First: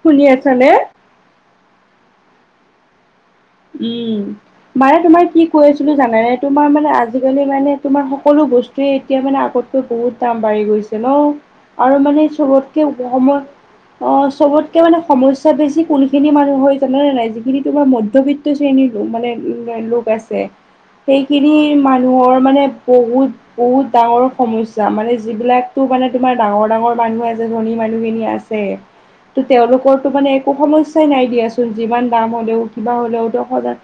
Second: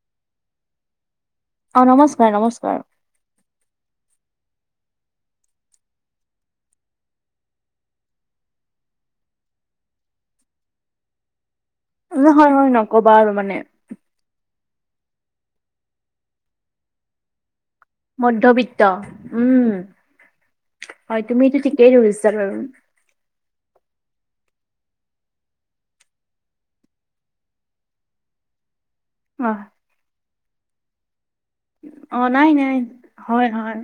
শুনি আছা নে? অঁ নমস্কাৰ নমস্কাৰ। উম' মানে তোমাৰ কি কৈ আছিলো জানেনে? তোমাৰ মানে আজিকালি মানে তোমাৰ সকলো বচ- টোৱে এতিয়া মানে আগতকৈ বহুত দাম বাঢ়ি গৈছে ন। আৰু মানে উম, হয় হয় চবতকে নকবা আৰু মানে অসমত- অঁ চবতকে সমস্যা বেছি কোনখিনি মানুহ জানানে নাই? যিখিনি তোমাৰ মধ্যবিত্ত- ত শ্ৰেণীটো মানে উম লোক আছে হয় সেইখিনি তুমিটো ঠিকেই ধৰিছা মানুহৰ বাৰু মানে- বহুত- বহুত ডাঙৰ সমস্যা। মানে যিবিলাকতো মানে তোমাৰ ডাঙৰ ডাঙৰ মানুহ আছে ধনী মানুহখিনি আছে- তো অ তেওঁলোকৰতো মানে একো সমস্যাই নাই দিয়াচোন, যিমান অ দাম নাই হলেও, নাই কিবা হলেও। হয় হয়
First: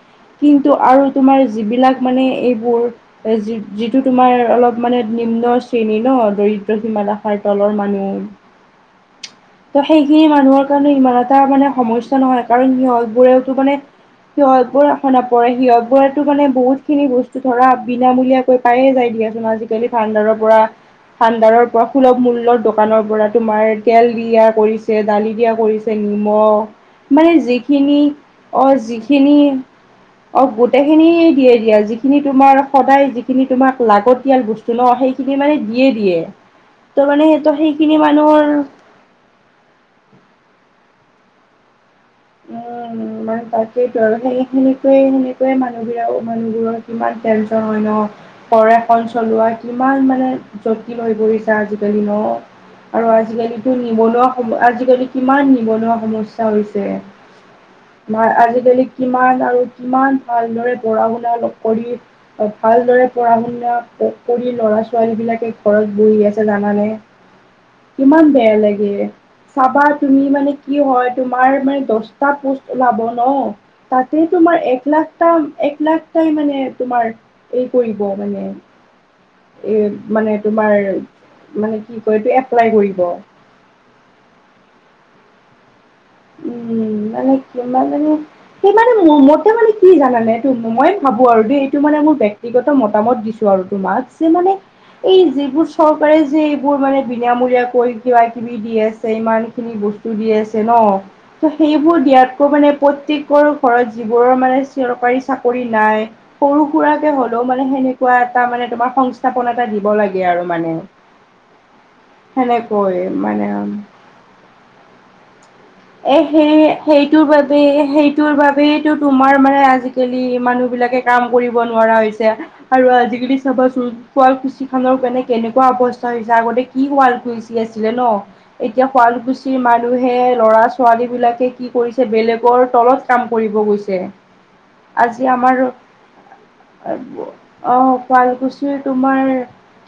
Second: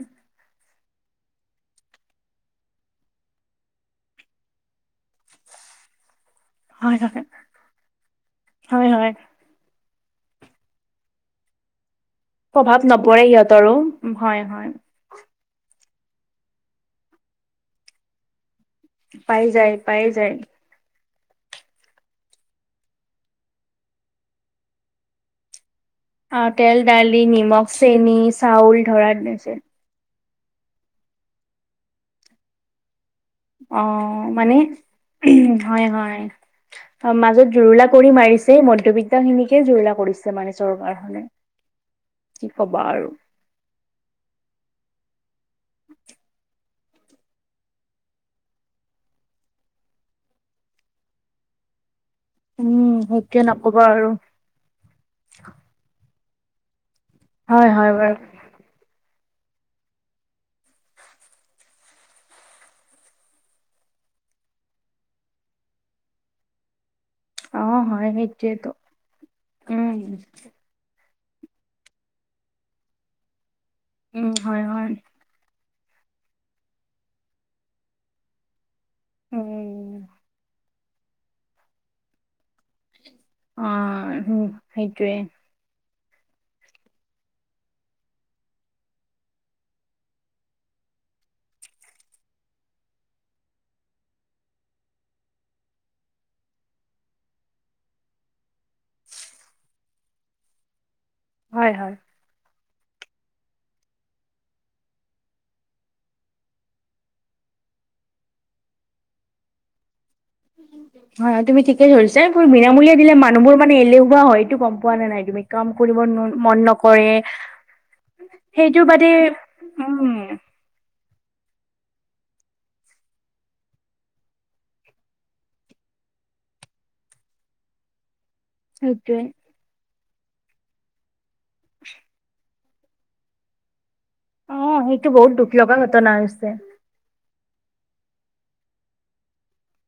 কিন্তু আৰু তোমাৰ যিবিলাক মানে এইবোৰ- এ' যি-যিটো তোমাৰ অলপ মানে নিম্ন শ্ৰেণী ন, দৰিদ- দ সীমা হয় হয় ৰেখাৰ তলৰ হয় হয় মানুহ- ত' সেইখিনি মানুহৰ কাৰণে ইমান এটা মানে সমস্যা নহয়। কাৰণ প্ৰভাৱ নপৰে সিহঁতবোৰেতো সিহঁতৰো মানে- হয় হয় সিহঁতবোৰৰ এশ নপৰে। সিহঁত বোৰতো মানে বহুত খিনি বস্তু ধৰা বিনামূলীয়া- কৈ পায়ে যায় পাই দিয়াচোন যায় আজিকালি পাই যায় ভাণ্দাডাৰৰ পৰা। ভাণ্ডাৰৰ পৰা সুলভ মূল্যৰ দোকানৰ পৰা তোমাৰ তেল দিয়া কৰিছে, দালি দিয়া কৰিছে। অ তেল নিমখ দালি মানে নিমখ যিখিনি চেনি অয চাউল যিখ- ধৰা দিছে অ' গোটেইখিনি দিয়ে দিয়া। যিখিনি তোমাৰ সদায়- যিখিনি তোমাক অ লাগতিয়াল মানে বস্তু ন, সেইখিনি মানে হয় দিয়ে হয় দিয়ে। ত' মানে সেইটো সেইখিনি মানুহৰ- ত সেনেকে জুৰুলা কৰিছে মানে চৰকাৰখনে। কি কবা আৰু উম' মই পা- সেইটো সেইখিনিকৈ মানুহবিলাক মানুহবোৰৰ কিমান টেনশচন হয় ন। ঘৰ এখন চলোৱা কিমান মানে জটিল হৈ পৰিছে আজিকালি ন। উম আৰু সেইটোৱে আজিকালিতো নকবা আৰু নিবনুৱা সম আজিকালি কিমান নিবনুৱা সমস্যা হৈছে? হয়, হয়। বাৰু ময় আজিকালি কিমান আৰু কিমান ভালদৰে পঢ়া শুনা নকৰি- ভালদৰে পঢ়া শুনা কৰি, ল'ৰা ছোৱালী বিলাকে ঘৰত বহি আছে জানানে। অ হয় কিমান বেয়া সেইটোয়েতো লাগে, চাবা উম তুমি মানে কি হয়, তোমাৰ মানে দশটা পোষ্ট ওলাব ন। তাতে উম হয় তোমাৰ এক হয় লাখটা এক লাখটাই মানে তোমাৰ এই কৰিব মানে। এ উম মানে তোমাৰ মানে কি কয় এইটো এপ্লাই কৰিব। অঁ, উম সেইটোৱেই। উম, মানে কিমানজনী সেই মানে, মোৰ মতে মানে কি জানানে, এইটো মই ভাবো আৰু দেই এইটো মানে মোৰ ব্য ক্তিগত মতামত দিছো আৰু, তোমাক যে মানে এই যিবোৰ চৰকাৰে যে, এইবোৰ মানে বিনামূলীয়া কৈ কিবাকিবি দি আছে ইমানখিনি ব দি আছে ন, ত' হয় হয় সেইবোৰ দিয়াতকৈ মানে প্ৰত্যেক কৰ ঘৰত যিবোৰৰ মানে চৰকাৰী চাকৰি নাই। সৰু সুৰাকে হ'লেও মানে সেনেকুৱা এটা মানে তোমাৰ সংস্থাপন এটা দিব লা হয় তুমি ঠিকে ধৰিছে পোৰ বিনামূলীয়া দিলে মানুহবোৰ মানে এলেহুৱা হয়, এইটো গম পোৱা না নাই তুমি? কাম কৰিব এ ন সেই মন নকৰে সেইটোৰ বাবে, সেইটোৰ বাবেই সেইটো বাদে তোমাৰ মানে আ উম আজিকালি মানুহ বিলাকে কাম কৰিব নোৱাৰা হৈছে। আৰু আজিকালি চাবাচোন, শুৱালকুছি খনৰ কেনেকে কেনেকুৱা অৱস্থা হৈছে, আগতে কি শুৱালকুছি আছিলে ন, এতিয়া সেইটোৱে শুৱালকুছিৰ মানুহে ল'ৰা ছোৱালী বিলাকে কি কৰিছে, বেলেগৰ তলত কাম কৰিব গৈছে। অ সেইটো আজি বহুত দুখ আমাৰ লগা ঘটনা হৈছে অঁ, শুৱালকুছিৰ তোমাৰ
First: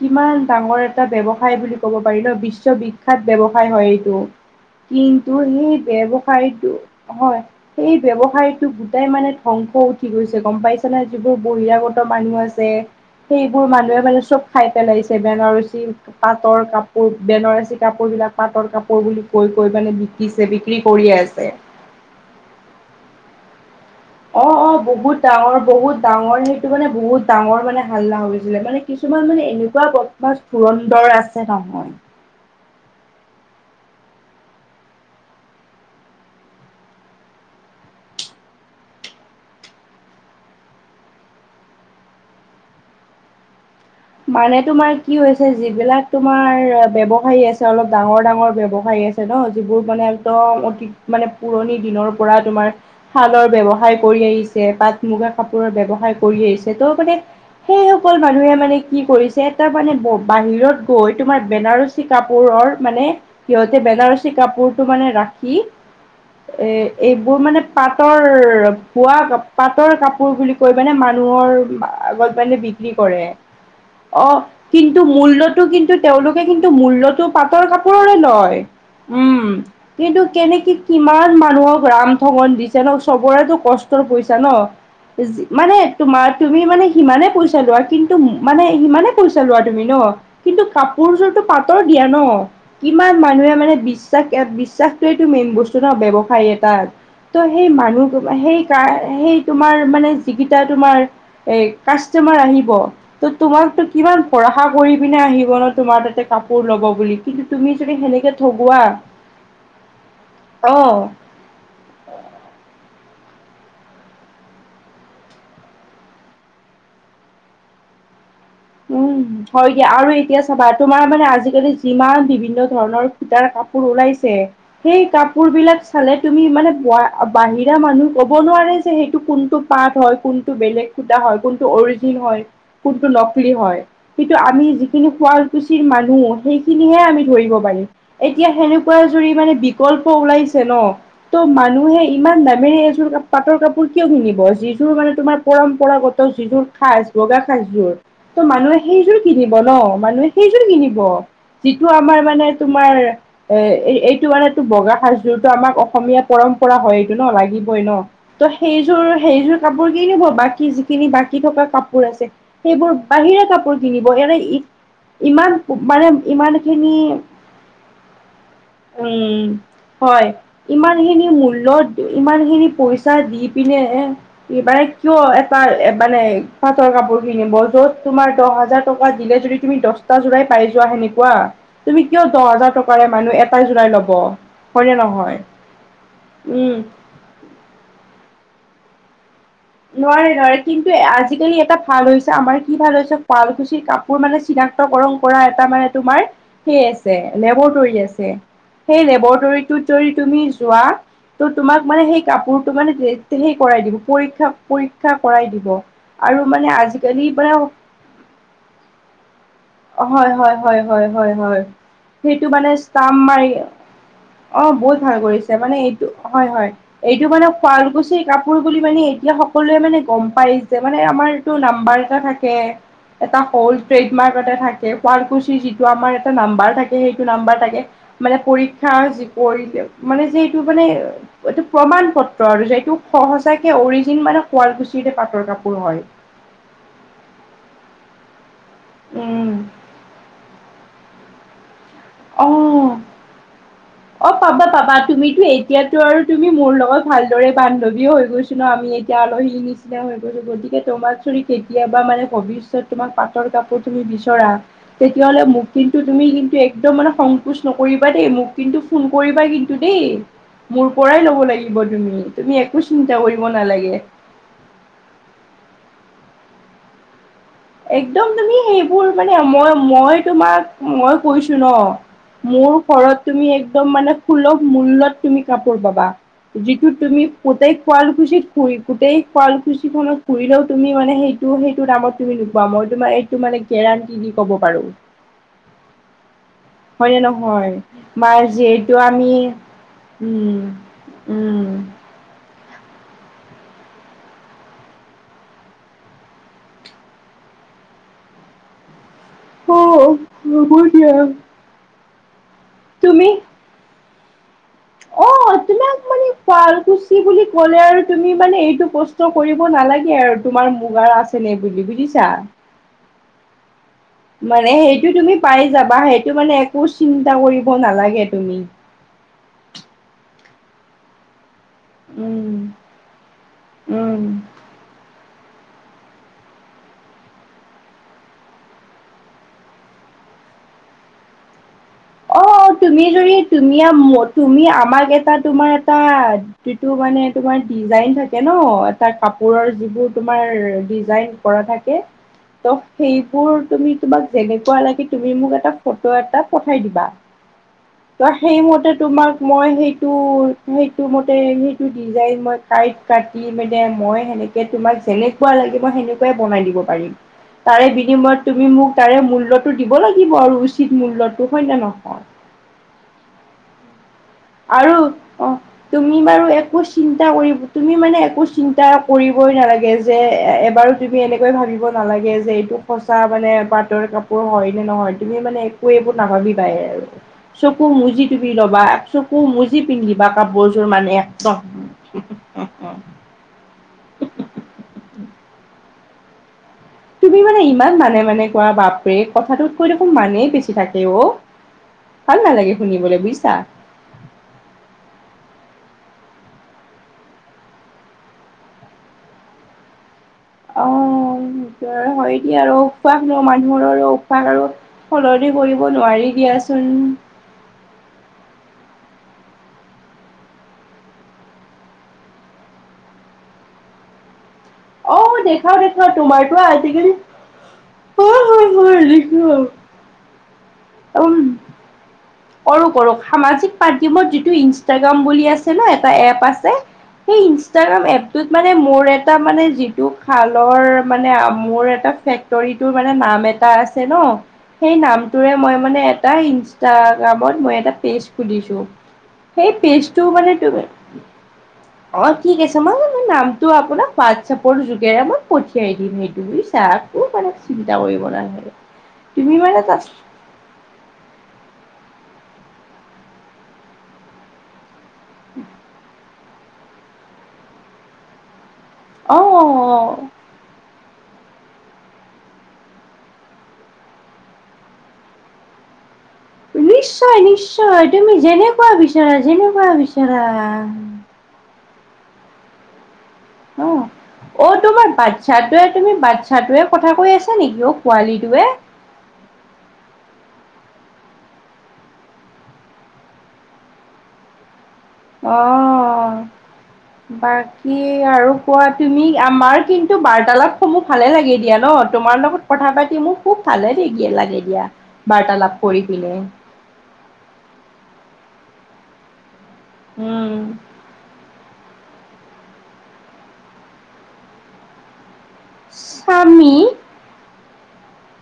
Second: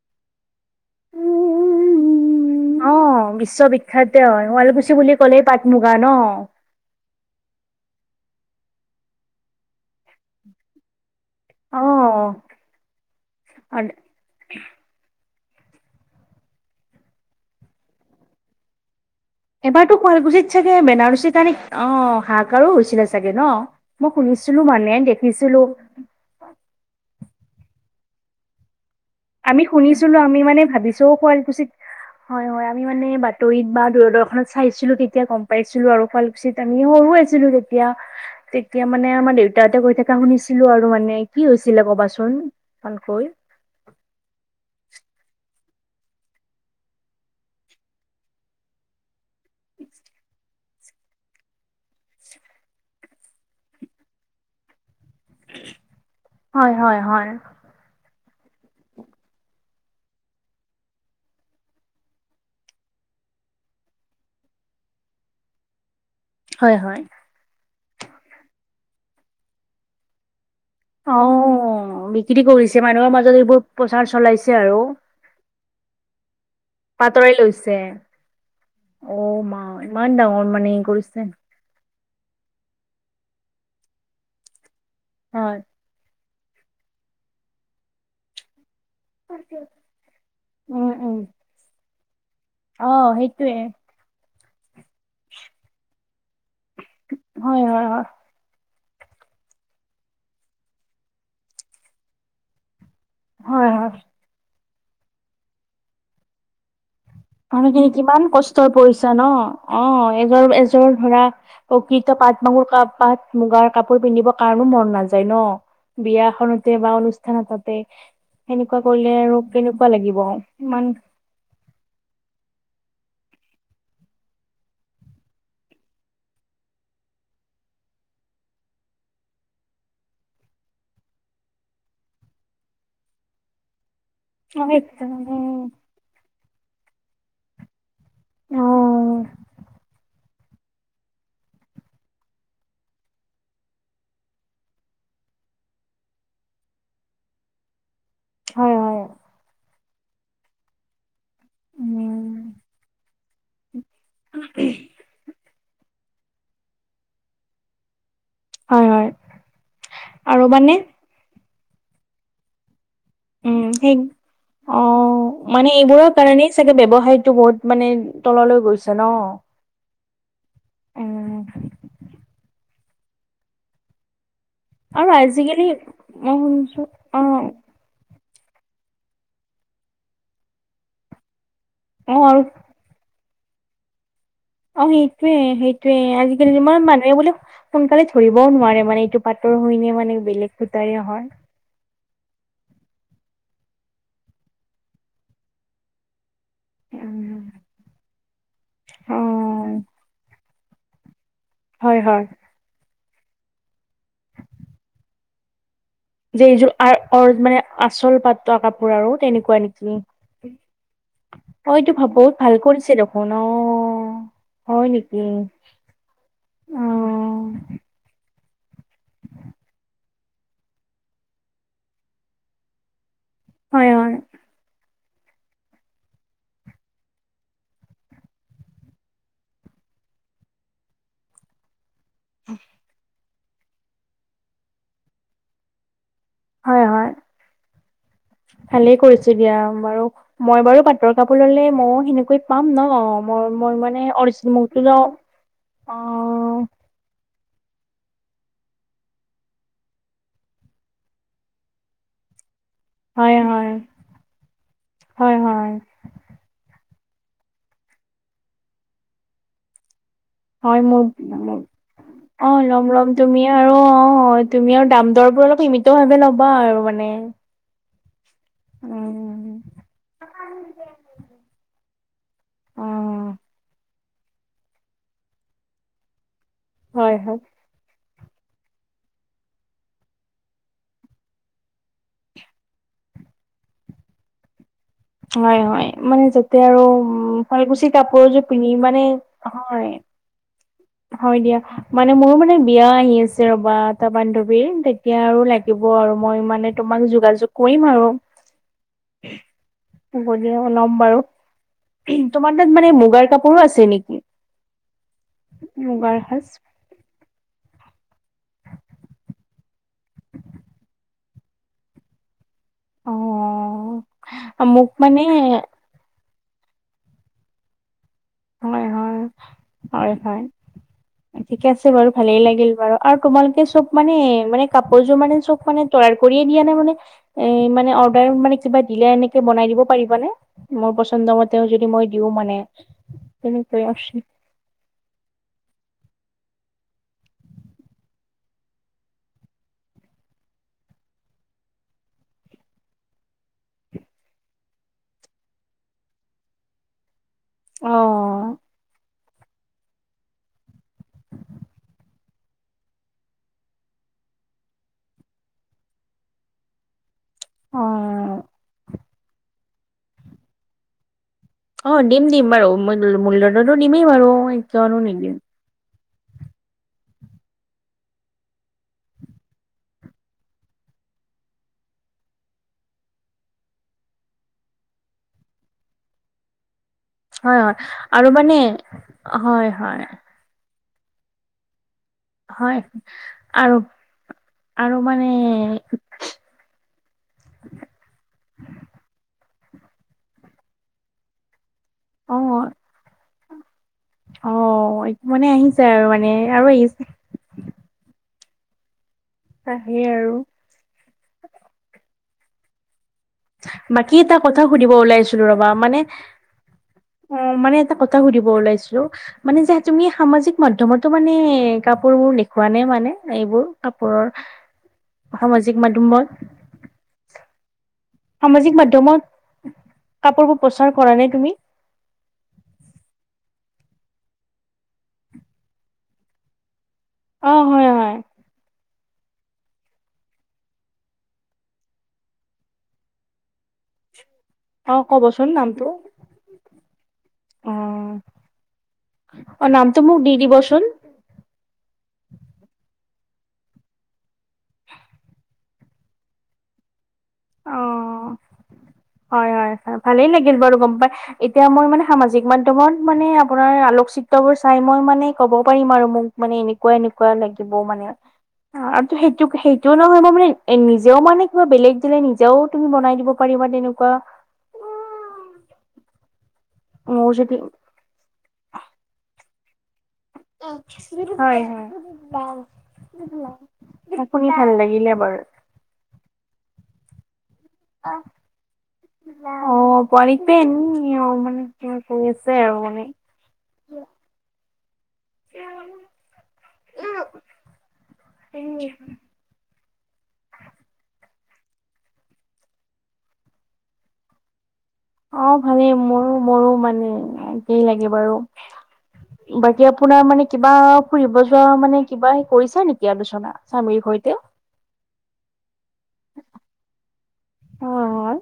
কিমান ডাঙৰ এ টা ব্যৱসায় বুলি ক'ব পাৰি ন, অ বিশ্ববিখ্যাত ব্যৱসায় হয় এইটো। বিশ্ববিখ্যাতে হয় শুৱালকুছি বুলি কিন্তু ক'লেই পাট সেই মুগা ন ব্যৱসায়টো হয়, সেই ব্যৱসায়টো গোটেই মানে ধ্বংস উঠি গৈছে, গম পাইছে। যিবোৰ বহিৰাগত মানুহ আছে, সেইবোৰ অ মানুহে মানে চব খাই পেলাইছে, বেনাৰসী পাটৰ কাপোৰ, বেনাৰসী কাপোৰ বিলাক, পাটৰ কাপোৰ বুলি। কৈ কৈ মানে এবাৰতো বিকিছে শুৱালকুছিত চাগে বিক্ৰী কৰিয়ে বেনাৰসী আছে কাৰণে অঁ হাঁহাকাৰো হৈছিলে চাগে ন। মই অঁ শুনিছিলো অঁ, মানে বহুত ডাঙৰ, দেখিছিলো বহুত ডাঙৰ সেইটো মানে বহুত ডাঙৰ মানে হাল্লা হৈছিলে। মানে কিছুমান মানে, আমি এনেকুৱা শুনিছিলো বদমাছ আমি মানে ভাবিছো ধুৰন্দৰ আছে শুৱালকুছিত নহয়। হয় হয় আমি মানে বাতৰিত বা দূৰদৰ্শনত চাইছিলো তেতিয়া গম পাইছিলো আৰু শুৱাল কুছিত আমি সৰু আছিলো তেতিয়া। তেতিয়া মানে আমাৰ দেউতাহঁতে কৈ থকা শুনিছিলো আৰু মানে কি হৈছিলে ক'বাচোন। [inaudible] মানে তোমাৰ কি হৈছে তোমাৰ ব্যৱসায়ী আছে অলপ ডাঙৰ ডাঙৰ ব্যৱসায়ী আ ছে ন যিবোৰ মানে ধৰা অতি মানে পুৰণি দিনৰ পৰা তোমাৰ শালৰ ব্যৱসায় কৰি আহিছে, তাত মুগা কাপোৰৰ ব্যয়ৱসায় কৰি হয় আহিছে, ত' হয় মানে হয় সেইসকল মানুহে মানে কি কৰিছে এটা মানে বাহিৰত গৈ তোমাৰ বেনাৰসী কাপোৰৰ মানে সিহঁতে বেনাৰসী কাপোৰটো মানে ৰাখি এ হয় হয় এইবোৰ মানে পাটৰ পুৱা পাটৰ কাপোৰ বুলি কই মানে অ মানুহৰ আগত বিক্ৰী মানে কৰিছে বিক্ৰী কৰে। [inaudible] অ, আৰু কিন্তু মূল্যতটো কিন্তু তেওঁলোকে কিন্তু মূল্যটো পাতৰাই পাটৰ লৈছে কাপোৰৰে লয়। অ' উম, মা ইমান কিন্তু ডাঙৰ মানে কেনেকে কৰিছে কিমান মানুহক ৰামঠগন দি ছে চবৰেতটো কষ্টৰ পইচা ন, যি হয়। মানে তোমাৰ তুমি মানে সিমানে পইচা লোৱা কিন্তু মানে সিমানে পইচা লোৱা তুমি ন, কিন্তু উম, উম, কাপোৰযোৰতো পাতৰ দিয়া ন, অ' কিমান মানুহে সেইটোয়ে মানে বি বিশ্বাস, বিশ্বাসটোৱেটো মেইন বস্তু ন ব্যৱসায় এটা ত' হয়, সেই হয়, হয়, মানুহ সেই, সেই তোমাৰ মানে যিকিটা তোমাৰ এ কাষ্টমাৰ আহিব। ত' তোমাক হয়, তো হয়। কিমান ভৰষা কৰি পিনে আহিব ন তোমাৰ তাতে কাপোৰ ল'ব বুলি। কিন্তু মান তুমি কি যদি কিমান সেনেকে কষ্টৰ ঠগোৱা পৰিছা ন অ' এয এযোৰ অ ধৰা প্ৰকৃত পাট মাহুৰ ক পাট মুগাৰ কাপোৰ পিন্ধিব কাৰণো মন নাযায় ন। বিয়াখনতে বা অনুষ্ঠানততে। উম, হয় দিয়া আৰু এতিয়া চাবা ইমান তোমাৰ মানে আজিকালি যিমান বিভিন্ন ধৰণৰ সুটাৰ কাপোৰ ওলাইছে। সেই কাপোৰ বিলাক চালে তুমি মানে বাহিৰা মানুহ কব নোৱাৰে যে সেইটো কোনটো পাঠ হয় কোনটো কুটা কোনটো অৰিজিন হয় কোনটো ন কলি হয় কিন্তু আমি অ' যিখিনি শুৱালকুছিৰ মানুহ সেইখিনিহে আমি ধৰিব পাৰিম। এতিয়া সেনেকুৱা জুৰি মানে বিকল্প ওলাইছে ন। ত' মানুহে ইমান দামেৰে এইযোৰ পাটৰ কাপোৰ কিয় কিনিব যিযোৰ মানে তোমাৰ পৰম্পৰাগত যিযোৰ সাজ বগা সাজযোৰ। ত হয়, হয়, সেইযোৰ কিনিব ন মানুহে সেইযোৰ কিনিব। যিটো আমাৰ মানে উম, তোমাৰ এ এইটো মানে বগা সাজযোৰ আমাক অসমীয়া পৰম্পৰা হয় এইটো ন লাগিবই ন। ত' হয়, হয় সেইযোৰ সেইযোৰ কাপোৰ কিনিব আৰু বাকী মানে যিখিনি বাকী থকা কাপোৰ আছে। সেইবোৰ বাহিৰা উম, কাপোৰ সেই কিনিব এনে ইমান অ' মানে এইবোৰৰ কাৰনেই ইমান চাগে খিনি ব্যৱসায়টো বহুত মানে তললৈ গৈছে ন। উম হয় ইমানখিনি উম মূল্য়ত ইমান খিনি পইচা দি পিনে ই মানে আৰু কিয় এটা আজিকালি মানে মই শুনিছো পাটৰ কাপোৰ অ কিনিব য'ত তোমাৰ দহ হাজাৰ টকা দিলে যদি তুমি দহ জোৰাই পাই যোৱা সেনেকুৱা। তুমি অ কিয় আৰু দহ হাজাৰ টকাৰে মানুহ এটাই জোৰাই ল'ব। অ' হয়নে সেইটোয়ে, নহয় সেইটোয়ে আজিকালি উম ইমান মানুহে বোলে সোনকালে ধৰিবও নোৱাৰে মানে এইটো পাটৰ হয় ন। নোৱাৰে, নোৱাৰে কিন্তু আজিকালি এটা ভাল হৈছে আমাৰ কি ভাল হৈছে শুৱালকুছিৰ কাপোৰ মানে চিনাক্তকৰণ কৰা এটা মানে তোমাৰ সেই আছে উম লেবৰটৰী আছে সেই অ লেবৰটৰীটোত যদি তুমি যোৱা। ত তোমাক হয় মানে হয় সেই কাপোৰটো মানে সেই কৰাই দিব পৰীক্ষা, পৰীক্ষা কৰাই দিব। আৰু যে মানে এইযোৰ আজিকালি অ' মানে আচল পাতৰ কাপোৰ আৰু তেনেকুৱা নেকি? অ' হয়, হয়, হয়, হয়, হয়, হয়, অ এইটো ভাব বহুত সেইটো ভাল মানে কৰিছে ষ্টাম্প দেখোন অ মাৰি অ' হয় বহুত ভাল নেকি কৰিছে অ মানে, এইটো হয়, হয় এইটো মানে শুৱালকুচি কাপোৰ বুলি মানে এতিয়া সকলোৱে মানে গম পায় যে মানে আমাৰ এইটো নম্বৰ এটা থাকে। এটা হ'ল হয় হয় ট্ৰেডমাৰ্ক এটা থাকে, ফুলকুচি যিটো আমাৰ এটা নম্বৰ থাকে, সেইটো নম্বৰ থাকে। মানে পৰীক্ষা যি কৰিলে মানে যে এইটো মানে এটা প্ৰমাণ ক্ষেত্ৰ আৰু যে এইটো সহজকে যে অৰিজিন মানে ফুলকুচিটো হয় পাতৰ কাপোৰ হয়। হয়, হয় ভালেই কৰিছোঁ উম দিয়া বাৰু, মই বাৰু পাতৰ কাপোৰ ল'লে মইও হেনেকুৱাই পাম ন অ মই, মই মানে অ' অৰিজিন পাবা, মোৰতো পাবা লওঁ তুমিতো অ এতিয়াতো আৰু তুমি মোৰ লগত ভালদৰে বান্ধৱী হৈ গৈছো ন আমি এতিয়া আলহী নিচিনা হৈ গৈছো গতিকে তোমাক যদি কেতিয়াবা মানে ভৱিষ্যত তোমাক হয় পাতৰ হয় কাপোৰ তুমি বিচৰা হয় তেতিয়াহ'লে তুমি হয় মোক তুমি কিন্তু একদম মানে খংকুস নকৰিবা দে, মোক কিন্তু ফোন কৰিবা কিন্তু দেই। মোৰ পৰা এই ল'ব লাগিব তুমি, অ তুমি একো ল'ম ল'ম চিন্তা তুমি কৰিব আৰু নালাগে। অ তুমি আৰু দাম-দৰবোৰ অলপ লিমিটত ভাবে ল'বা আৰু মানে। একদম তুমি সেইবোৰ মানে উম মই মই তোমাক মই কৈছোঁ ন'। মোৰ অ ঘৰত তুমি একদম মানে সুলভ মূল্যত তুমি কাপোৰ পাবা। যিটো হয় তুমি হয় গোটেই শুৱালকুছিত ফুৰি গোটেই শুৱালকুছিখনত ঘুৰিলেও তুমি মানে সেইটো সেইটো দামত তুমি নোপোৱা, মই তোমাক এইটো মানে গেৰাণ্টি দি ক'ব পাৰোঁ। হয় হয় মানে যেতিয়া আৰু হয় নে উম্ নহয় শুৱালকুছি কাপোৰ মাৰ এযোৰ পিন্ধি যিহেতু মানে আমি হয়। উম। হয় দিয়া। উম মানে মোৰো মানে বিয়া আহি আছে ৰ'বা, এটা বান্ধৱীৰ তেতিয়া আৰু লাগিব আৰু মই মানে তোমাক যোগা যোগ কৰিম আৰু। অ হ'ব দিয়া, ল'ম বাৰু। তোমাৰ তাত মানে মুগাৰ কাপোৰো আছে নেকি? অঁ, তোমাক মুগাৰ মানে সাজ শুৱালকুছ কি বুলি ক'লে আৰু তুমি মানে এইটো প্ৰশ্ন কৰিব নালাগে আৰু তোমাৰ মুগাৰ আছে নে বুলি, বুজিছা! অ' মানে মোক সেইটো মানে তুমি পাই যাবা, সেইটো মানে একো চিন্তা কৰিব নালাগে তুমি। এ হয় হয় হয়, ঠিকে আছে বাৰু, ভালেই উম, লাগিল বাৰু। আৰু তোমালোকে সব মানে উম। মানে কাপোৰ যোৰ মানে সব মানে তৈয়াৰ কৰিয়ে দিয়া নে মানে এ মানে অৰ্ডাৰ মানে কিবা দিলে এনেকে বনাই দিব পাৰিবা নে? মোৰ পছন্দ মতে যদি মই দিওঁ মানে অঁ তুমি যদি তুমি তেনেকৈ আ মই তুমি আমাক এটা তোমাৰ এটা যিটো মানে তোমাৰ ডিজাইন থাকে ন, এটা কাপোৰৰ যিবোৰ তোমাৰ ডিজাইন কৰা থাকে। ত সেইবোৰ তুমি তোমাক যেনেকুৱা লাগে তুমি মোক এটা ফটো এটা পঠ ঠাই দিবা। অঁ। তা সেই মতে তোমাক মই সেইটো সেইটো মতে সেইটো ডিজাইন মই টাইপ কাটি মানে মই সেনেকে তোমাক যেনেকুৱা লাগে মই সেনেকুৱাই বনাই দিব পাৰিম। তাৰে বিনিময়ত অ', তুমি মোক তাৰে মূল্যটো দিব লাগিব আৰু উচিত মূল্য। অঁ দিম দিম বাৰু, মূল মূল্যটোতো দিমেই বাৰু। আৰু কিয়নো নিদিম অঁহ। তুমি বাৰু একো চিন্তা কৰিব তুমি মানে একো চিন্তা কৰিবই নালাগে যে এবাৰ তুমি এনেকৈ ভাবিব নালাগে যে এইটো সঁচা মানে পাতৰ কাপোৰ হয় নে নহয়, তুমি মানে এক একো নাভাবিবাই আৰু, হয় হয় চকু মুদি আৰু তুমি মানে ল'বা। চকু হয় মুজি হয় পিন্ধিবা কাপোৰযোৰ মানে একদম। হয় আৰু আৰু মানে তুমি মানে ইমান মানে মানে কোৱা বাপৰে! কথাটোত কৈ দেখোন মানেই বেছি থাকে ঔ। ভাল নালাগে শুনিবলে বুইছা! অঁ মানে আহি যায় আৰু মানে আৰু আহি তাহে আৰু। অঁ হয় দিয়া আৰু কোৱা ন মানুহৰৰ বাকী এটা অভ্যাস কথা আৰু সুধিব ওলাইছিলো সলনি কৰিব নোৱাৰি দিয়াচোন। অঁ মানে এটা কথা সুধিব ওলাইছিলো মানে যে তুমি সামাজিক মাধ্যমতো মানে কাপোৰবোৰ দেখুওৱা নে মানে এইবোৰ কাপোৰৰ [inaudible] অঁ সামাজিক দেখাও দেখাও মাধ্যমত তোমাৰটো আজিকালি হয় হয় সামাজিক হয় মাধ্যমত দেখাও। কাপোৰবোৰ প্ৰচাৰ কৰা নে উম, তুমি? কৰো কৰো সামাজিক মাধ্যমত যিটো ইনষ্টাগ্ৰাম বুলি আছে ন এটা এপ আছে। সেই অ', হয় ইনষ্টাগ্ৰাম হয় এপটোত মানে মোৰ এ টা মানে যিটো খালৰ মানে মোৰ এটা ফেক্টৰীটোৰ মানে নাম এটা এটা আছে ন অ সেই ক'বচোন নামটোৰে মই নামটো মানে এটা ইনষ্টাক ত অ মই এটা পেজ খুলিছো, অ সেই নামটো মোক পেজটো দি মানে তুমি দিবচোন [inaudible] অ ঠিক আছে মই জান নামটো আপোনাক হোৱাটছএপৰ যোগেৰে মই পঠিয়াই দিম সেইটো বুজিছা। মানে অ চিন্তা কৰিব নালাগে হয় তুমি হয় মানে হয় যাচ ভালেই বাৰু গম পাই, এতিয়া মই মানে সামাজিক মাধ্যমত মানে আপোনাৰ আলোকচিত্ৰ বোৰ চাই মই মানে ক'ব পাৰিম আৰু মোক মানে এনেকুৱা এনেকুৱা লাগিব মানে। আৰু অ সেইটো সেইটোও নহয় মই মানে এ নিজেও মানে কিবা বেলেগ দিলে নিজেও তুমি বনাই দিব পাৰিবা তেনেকুৱা মোৰ নিশ্চয় যদি নিশ্চয় তুমি যেনেকুৱা বিচাৰা যেনেকুৱা বিচাৰা। হয় হয় [unintelligible] অ শুনি ভাল অ লাগিলে তোমাৰ বাৰু বাচ্ছাটোৱে তুমি বাচ্ছ য়ে কথা কৈ আছা নেকি অ পোৱালিটোৱে। অ পোৱালিক পেনি অ মানে কি কৈ আছে আৰু মানে। [unintelligible] অ বাকী আৰু কোৱা তুমি আমাৰ কিন্তু বাৰ্তালাপ সমূহ ভালে লাগে দিয়া ন, তোমাৰ লগত কথা পাতি মোক খুব [unintelligible] লাগে দিয়া। অ বাৰ্তালাপ ভালেই কৰি মোৰো পিনে মোৰো মানে একেই লাগে বাৰু, বাকী আপোনাৰ মানে উম কিবা ফুৰিব যোৱা মানে কিবা কৰিছা নেকি আলোচনা স্বামীৰ সৈতে? স্বামী? অ অ।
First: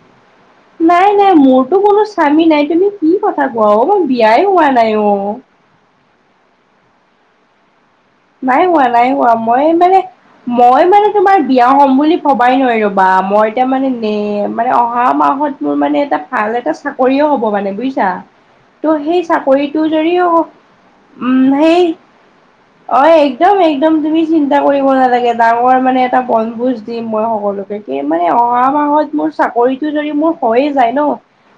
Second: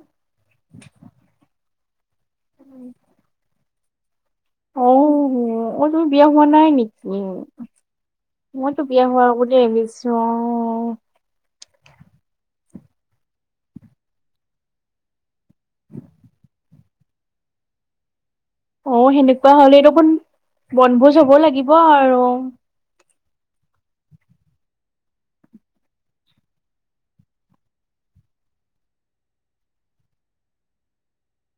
নাই নাই মোৰতো কোনো স্বামী নাই তুমি কি কথা কোৱা অ, বিয়াই নাই অ। অ তুমি বিয়া হোৱা নাই নেকি? নাই মইতো হোৱা, বিয়া নাই হোৱা। বুলি মই মানে, ভাবিছো অ মই মানে তোমাৰ বিয়া হ'ম বুলি ভবাই নোৱাৰ বা মই এতিয়া মানে নে মানে অহা মাহত মোৰ মানে এটা ভাল এটা চাকৰিও হ'ব মানে বুজিছা? অ ত' সেই সেনেকুৱা হলে চাকৰিটো দেখোন যদিও বনভোজ হব উম লাগিব সেই আৰু অ একদম একদম, তুমি চিন্তা কৰিব নালাগে ডাঙৰ মানে এটা বনভোজ দিম মই সকলোকে। এই মানে অহা মাহত মোৰ চাকৰিটো যদি মোৰ হৈয়ে যায় ন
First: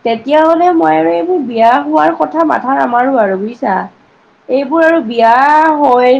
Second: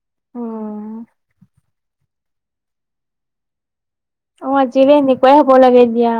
তেতিয়াহ'লে মই উম আৰু এইবোৰ বিয়া হোৱাৰ কথা মাথা নামাৰো আৰু বুজিছা? এইবোৰ আৰু বিয়া হৈ য়া